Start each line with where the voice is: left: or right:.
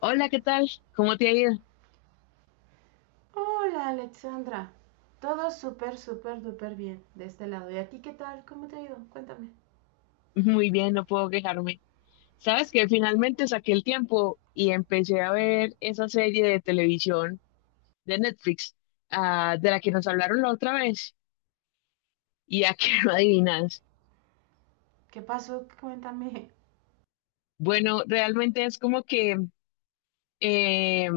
left: Hola, ¿qué tal? ¿Cómo te ha ido?
right: Hola Alexandra, todo súper, súper, súper bien de este lado. ¿Y a ti qué tal? ¿Cómo te ha ido? Cuéntame.
left: Muy bien, no puedo quejarme. Sabes que finalmente saqué el tiempo y empecé a ver esa serie de televisión de Netflix, ah, de la que nos hablaron la otra vez y a que no adivinas.
right: ¿Qué pasó? Cuéntame.
left: Bueno, realmente es como que eh,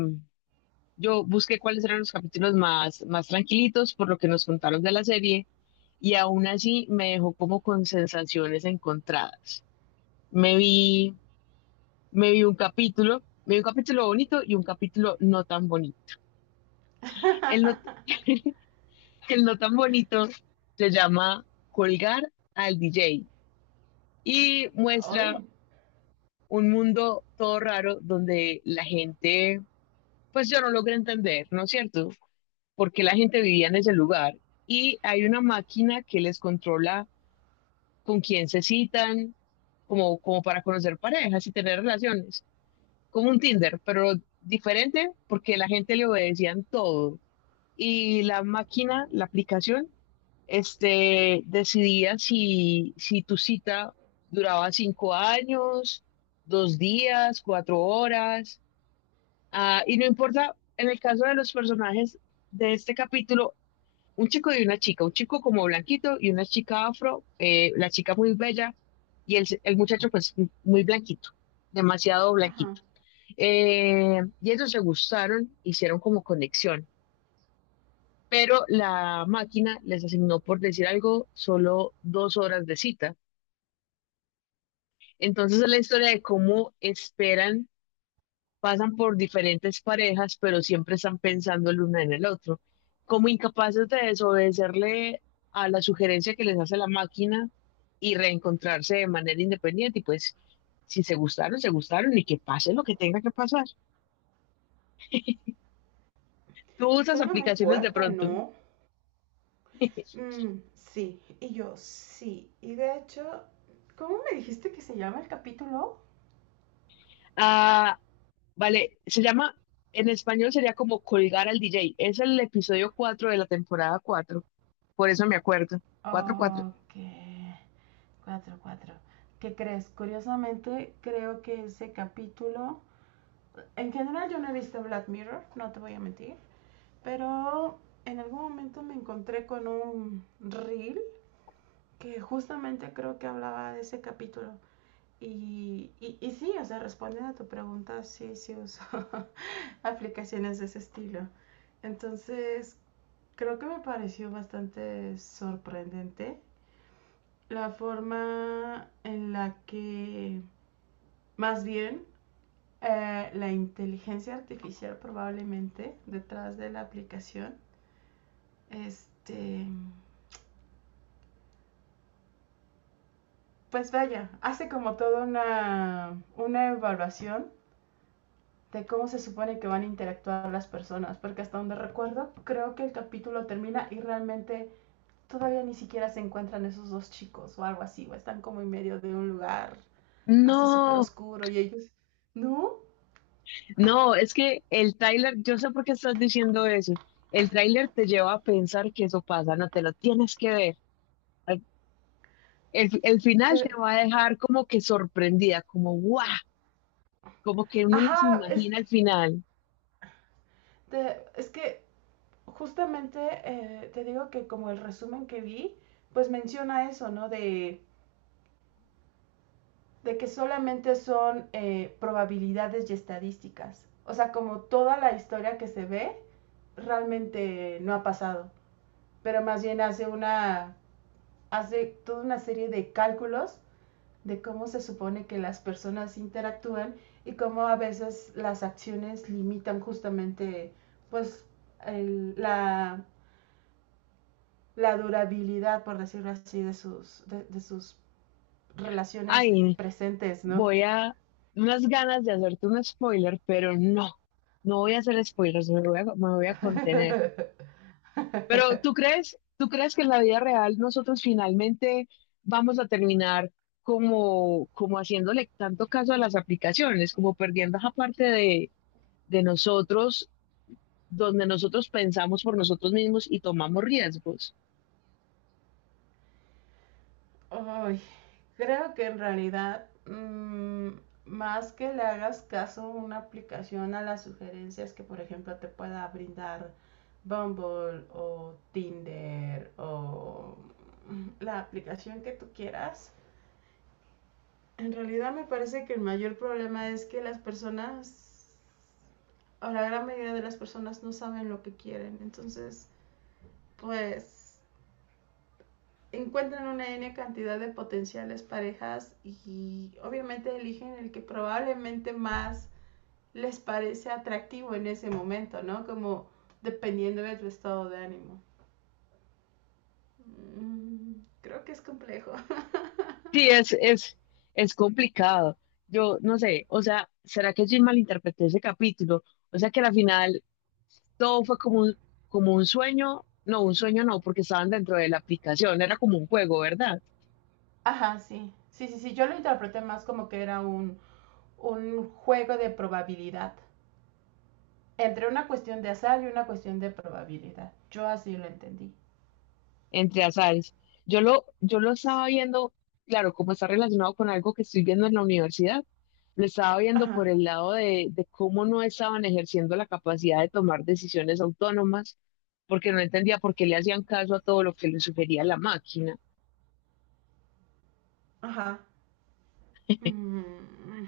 left: yo busqué cuáles eran los capítulos más tranquilitos por lo que nos contaron de la serie y aún así me dejó como con sensaciones encontradas. Me vi Me vi un capítulo, me vi un capítulo bonito y un capítulo no tan bonito. El no, El no tan bonito se llama Colgar al DJ y muestra
right: Hoy.
left: un mundo todo raro donde la gente, pues yo no logré entender, ¿no es cierto? Porque la gente vivía en ese lugar y hay una máquina que les controla con quién se citan, como para conocer parejas y tener relaciones, como un Tinder, pero diferente porque la gente le obedecían todo. Y la máquina, la aplicación, decidía si tu cita duraba 5 años, 2 días, 4 horas, ah, y no importa, en el caso de los personajes de este capítulo, un chico y una chica, un chico como blanquito y una chica afro, la chica muy bella y el muchacho pues muy blanquito, demasiado
right: Ajá.
left: blanquito. Y ellos se gustaron, hicieron como conexión pero la máquina les asignó, por decir algo, solo 2 horas de cita. Entonces es la historia de cómo esperan, pasan por diferentes parejas, pero siempre están pensando el uno en el otro, como incapaces de desobedecerle a la sugerencia que les hace la máquina y reencontrarse de manera independiente y pues si se gustaron, se gustaron y que pase lo que tenga que pasar. ¿Tú usas
right: Suena muy
left: aplicaciones de
right: fuerte,
left: pronto?
right: ¿no? Mm, sí, y yo sí. Y de hecho, ¿cómo me dijiste que se llama el capítulo?
left: Ah, vale, se llama, en español sería como colgar al DJ. Es el episodio 4 de la temporada cuatro, por eso me acuerdo. Cuatro, cuatro.
right: Ok. Cuatro, cuatro. ¿Qué crees? Curiosamente, creo que ese capítulo. En general, yo no he visto Black Mirror, no te voy a mentir. Pero en algún momento me encontré con un reel que justamente creo que hablaba de ese capítulo. Y sí, o sea, respondiendo a tu pregunta, sí, sí uso aplicaciones de ese estilo. Entonces, creo que me pareció bastante sorprendente la forma en la que, más bien, la inteligencia artificial probablemente detrás de la aplicación, este, pues vaya, hace como toda una evaluación de cómo se supone que van a interactuar las personas, porque hasta donde recuerdo, creo que el capítulo termina y realmente todavía ni siquiera se encuentran esos dos chicos o algo así, o están como en medio de un lugar así súper
left: No,
right: oscuro y ellos, ¿no?
left: no, es que el tráiler, yo sé por qué estás diciendo eso. El tráiler te lleva a pensar que eso pasa, no te lo tienes que ver. Al- el final te
right: Te-
left: va a dejar como que sorprendida, como guau, como que uno no se
right: ajá,
left: imagina el final.
right: es que justamente te digo que como el resumen que vi, pues menciona eso, ¿no? De que solamente son probabilidades y estadísticas. O sea, como toda la historia que se ve realmente no ha pasado, pero más bien hace toda una serie de cálculos de cómo se supone que las personas interactúan y cómo a veces las acciones limitan justamente pues el, la, la durabilidad, por decirlo así, de sus
left: Ay,
right: relaciones
left: no.
right: presentes, ¿no?
left: Voy a unas ganas de hacerte un spoiler, pero no, no voy a hacer spoilers, me voy a contener. Pero ¿Tú crees que en la vida real nosotros finalmente vamos a terminar como, como haciéndole tanto caso a las aplicaciones, como perdiendo esa parte de nosotros, donde nosotros pensamos por nosotros mismos y tomamos riesgos?
right: Ay, creo que en realidad, más que le hagas caso a una aplicación a las sugerencias que, por ejemplo, te pueda brindar Bumble o Tinder o la aplicación que tú quieras, en realidad me parece que el mayor problema es que las personas, o la gran mayoría de las personas, no saben lo que quieren. Entonces, pues encuentran una N cantidad de potenciales parejas y obviamente eligen el que probablemente más les parece atractivo en ese momento, ¿no? Como dependiendo de tu estado de ánimo. Mm, Creo que es complejo.
left: Sí, es complicado. Yo no sé, o sea, ¿será que Jim malinterpretó ese capítulo? O sea que al final todo fue como un sueño no, porque estaban dentro de la aplicación, era como un juego, ¿verdad?
right: Ajá, sí. Sí, sí, sí. Yo lo interpreté más como que era un juego de probabilidad. Entre una cuestión de azar y una cuestión de probabilidad. Yo así lo entendí.
left: Entre azares. Yo lo estaba viendo, claro, como está relacionado con algo que estoy viendo en la universidad, lo estaba viendo
right: Ajá,
left: por el lado de cómo no estaban ejerciendo la capacidad de tomar decisiones autónomas, porque no entendía por qué le hacían caso a todo lo que les sugería la máquina.
right: ajá. Mm.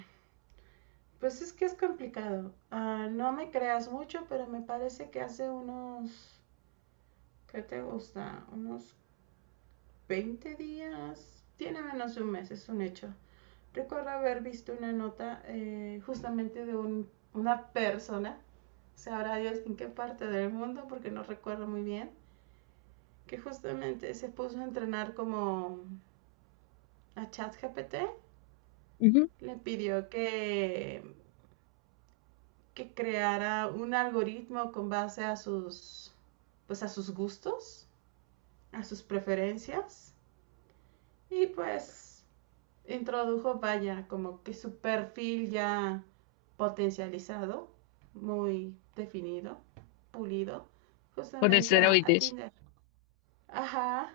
right: Pues es que es complicado. Ah, no me creas mucho, pero me parece que hace unos, ¿qué te gusta? Unos 20 días, tiene menos de un mes, es un hecho. Recuerdo haber visto una nota justamente de una persona, sabrá Dios en qué parte del mundo, porque no recuerdo muy bien, que justamente se puso a entrenar como a ChatGPT,
left: Ujú.
right: le pidió que creara un algoritmo con base pues a sus gustos, a sus preferencias y pues introdujo, vaya, como que su perfil ya potencializado, muy definido, pulido,
left: Con
right: justamente a
left: esteroides,
right: Tinder. Ajá.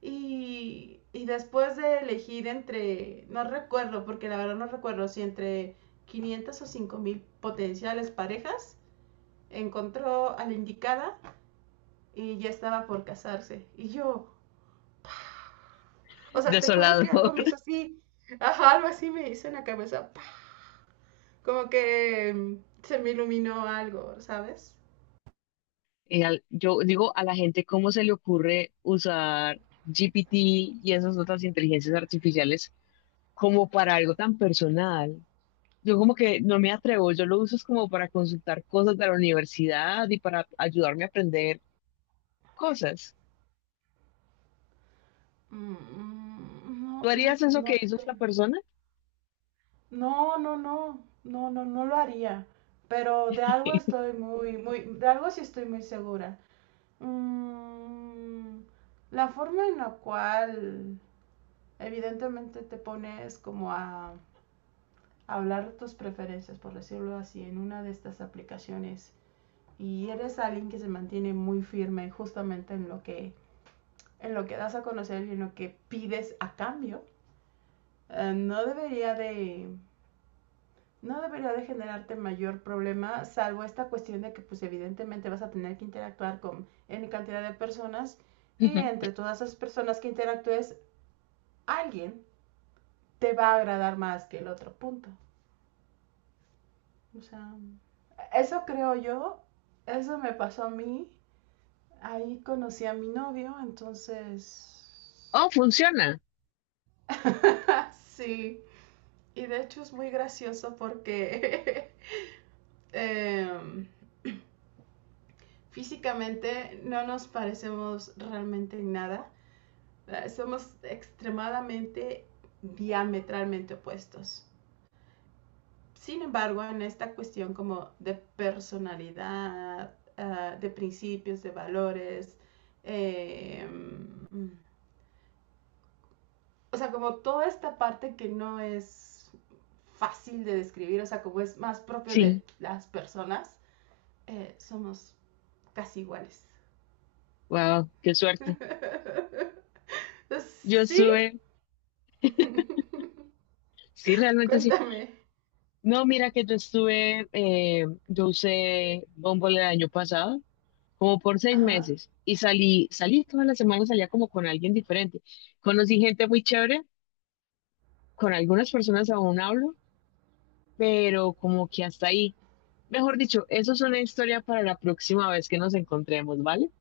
right: Y después de elegir entre, no recuerdo, porque la verdad no recuerdo si entre 500 o 5000 potenciales parejas, encontró a la indicada y ya estaba por casarse. Y yo, o sea, te juro que
left: desolador.
right: algo me hizo así, ajá, algo así me hizo en la cabeza, ¡pah! Como que se me iluminó algo, ¿sabes?
left: Yo digo, a la gente cómo se le ocurre usar GPT y esas otras inteligencias artificiales como para algo tan personal. Yo como que no me atrevo, yo lo uso es como para consultar cosas de la universidad y para ayudarme a aprender cosas.
right: Mm,
left: ¿Tú
right: No, no,
left: harías eso
right: no,
left: que hizo esta persona?
right: no, no, no, no, no, no lo haría. Pero de algo sí estoy muy segura. Mm, la forma en la cual evidentemente te pones como a hablar tus preferencias, por decirlo así, en una de estas aplicaciones y eres alguien que se mantiene muy firme justamente en lo que, das a conocer y en lo que pides a cambio, eh, no debería de... No debería de generarte mayor problema, salvo esta cuestión de que pues evidentemente vas a tener que interactuar con N cantidad de personas y
left: Ujú.
right: entre todas esas personas que interactúes, alguien te va a agradar más que el otro punto. O sea, eso creo yo, eso me pasó a mí. Ahí conocí a mi novio, entonces...
left: Oh, funciona.
right: Sí. Y de hecho es muy gracioso porque em, físicamente no nos parecemos realmente en nada. Somos extremadamente diametralmente opuestos. Sin embargo, en esta cuestión como de personalidad, de principios, de valores, eh, o sea, como toda esta parte que no es fácil de describir, o sea, como es más propio
left: Sí,
right: de las personas, somos casi iguales.
left: wow, qué suerte. Yo
right: Sí,
left: estuve, sí, realmente sí.
right: cuéntame.
left: No, mira que yo estuve, yo usé Bumble el año pasado como por seis
right: Ajá.
left: meses y salí todas las semanas, salía como con alguien diferente. Conocí gente muy chévere, con algunas personas aún hablo, pero como que hasta ahí. Mejor dicho, eso es una historia para la próxima vez que nos encontremos, ¿vale?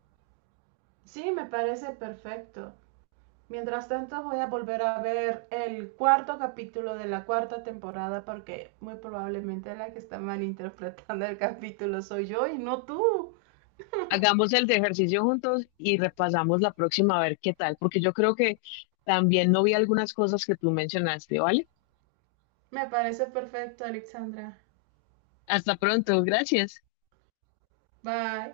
right: Sí, me parece perfecto. Mientras tanto, voy a volver a ver el cuarto capítulo de la cuarta temporada porque muy probablemente la que está malinterpretando el capítulo soy yo y no tú.
left: Hagamos el de ejercicio juntos y repasamos la próxima a ver qué tal, porque yo creo que también no vi algunas cosas que tú mencionaste, ¿vale?
right: Me parece perfecto, Alexandra.
left: Hasta pronto, gracias.
right: Bye.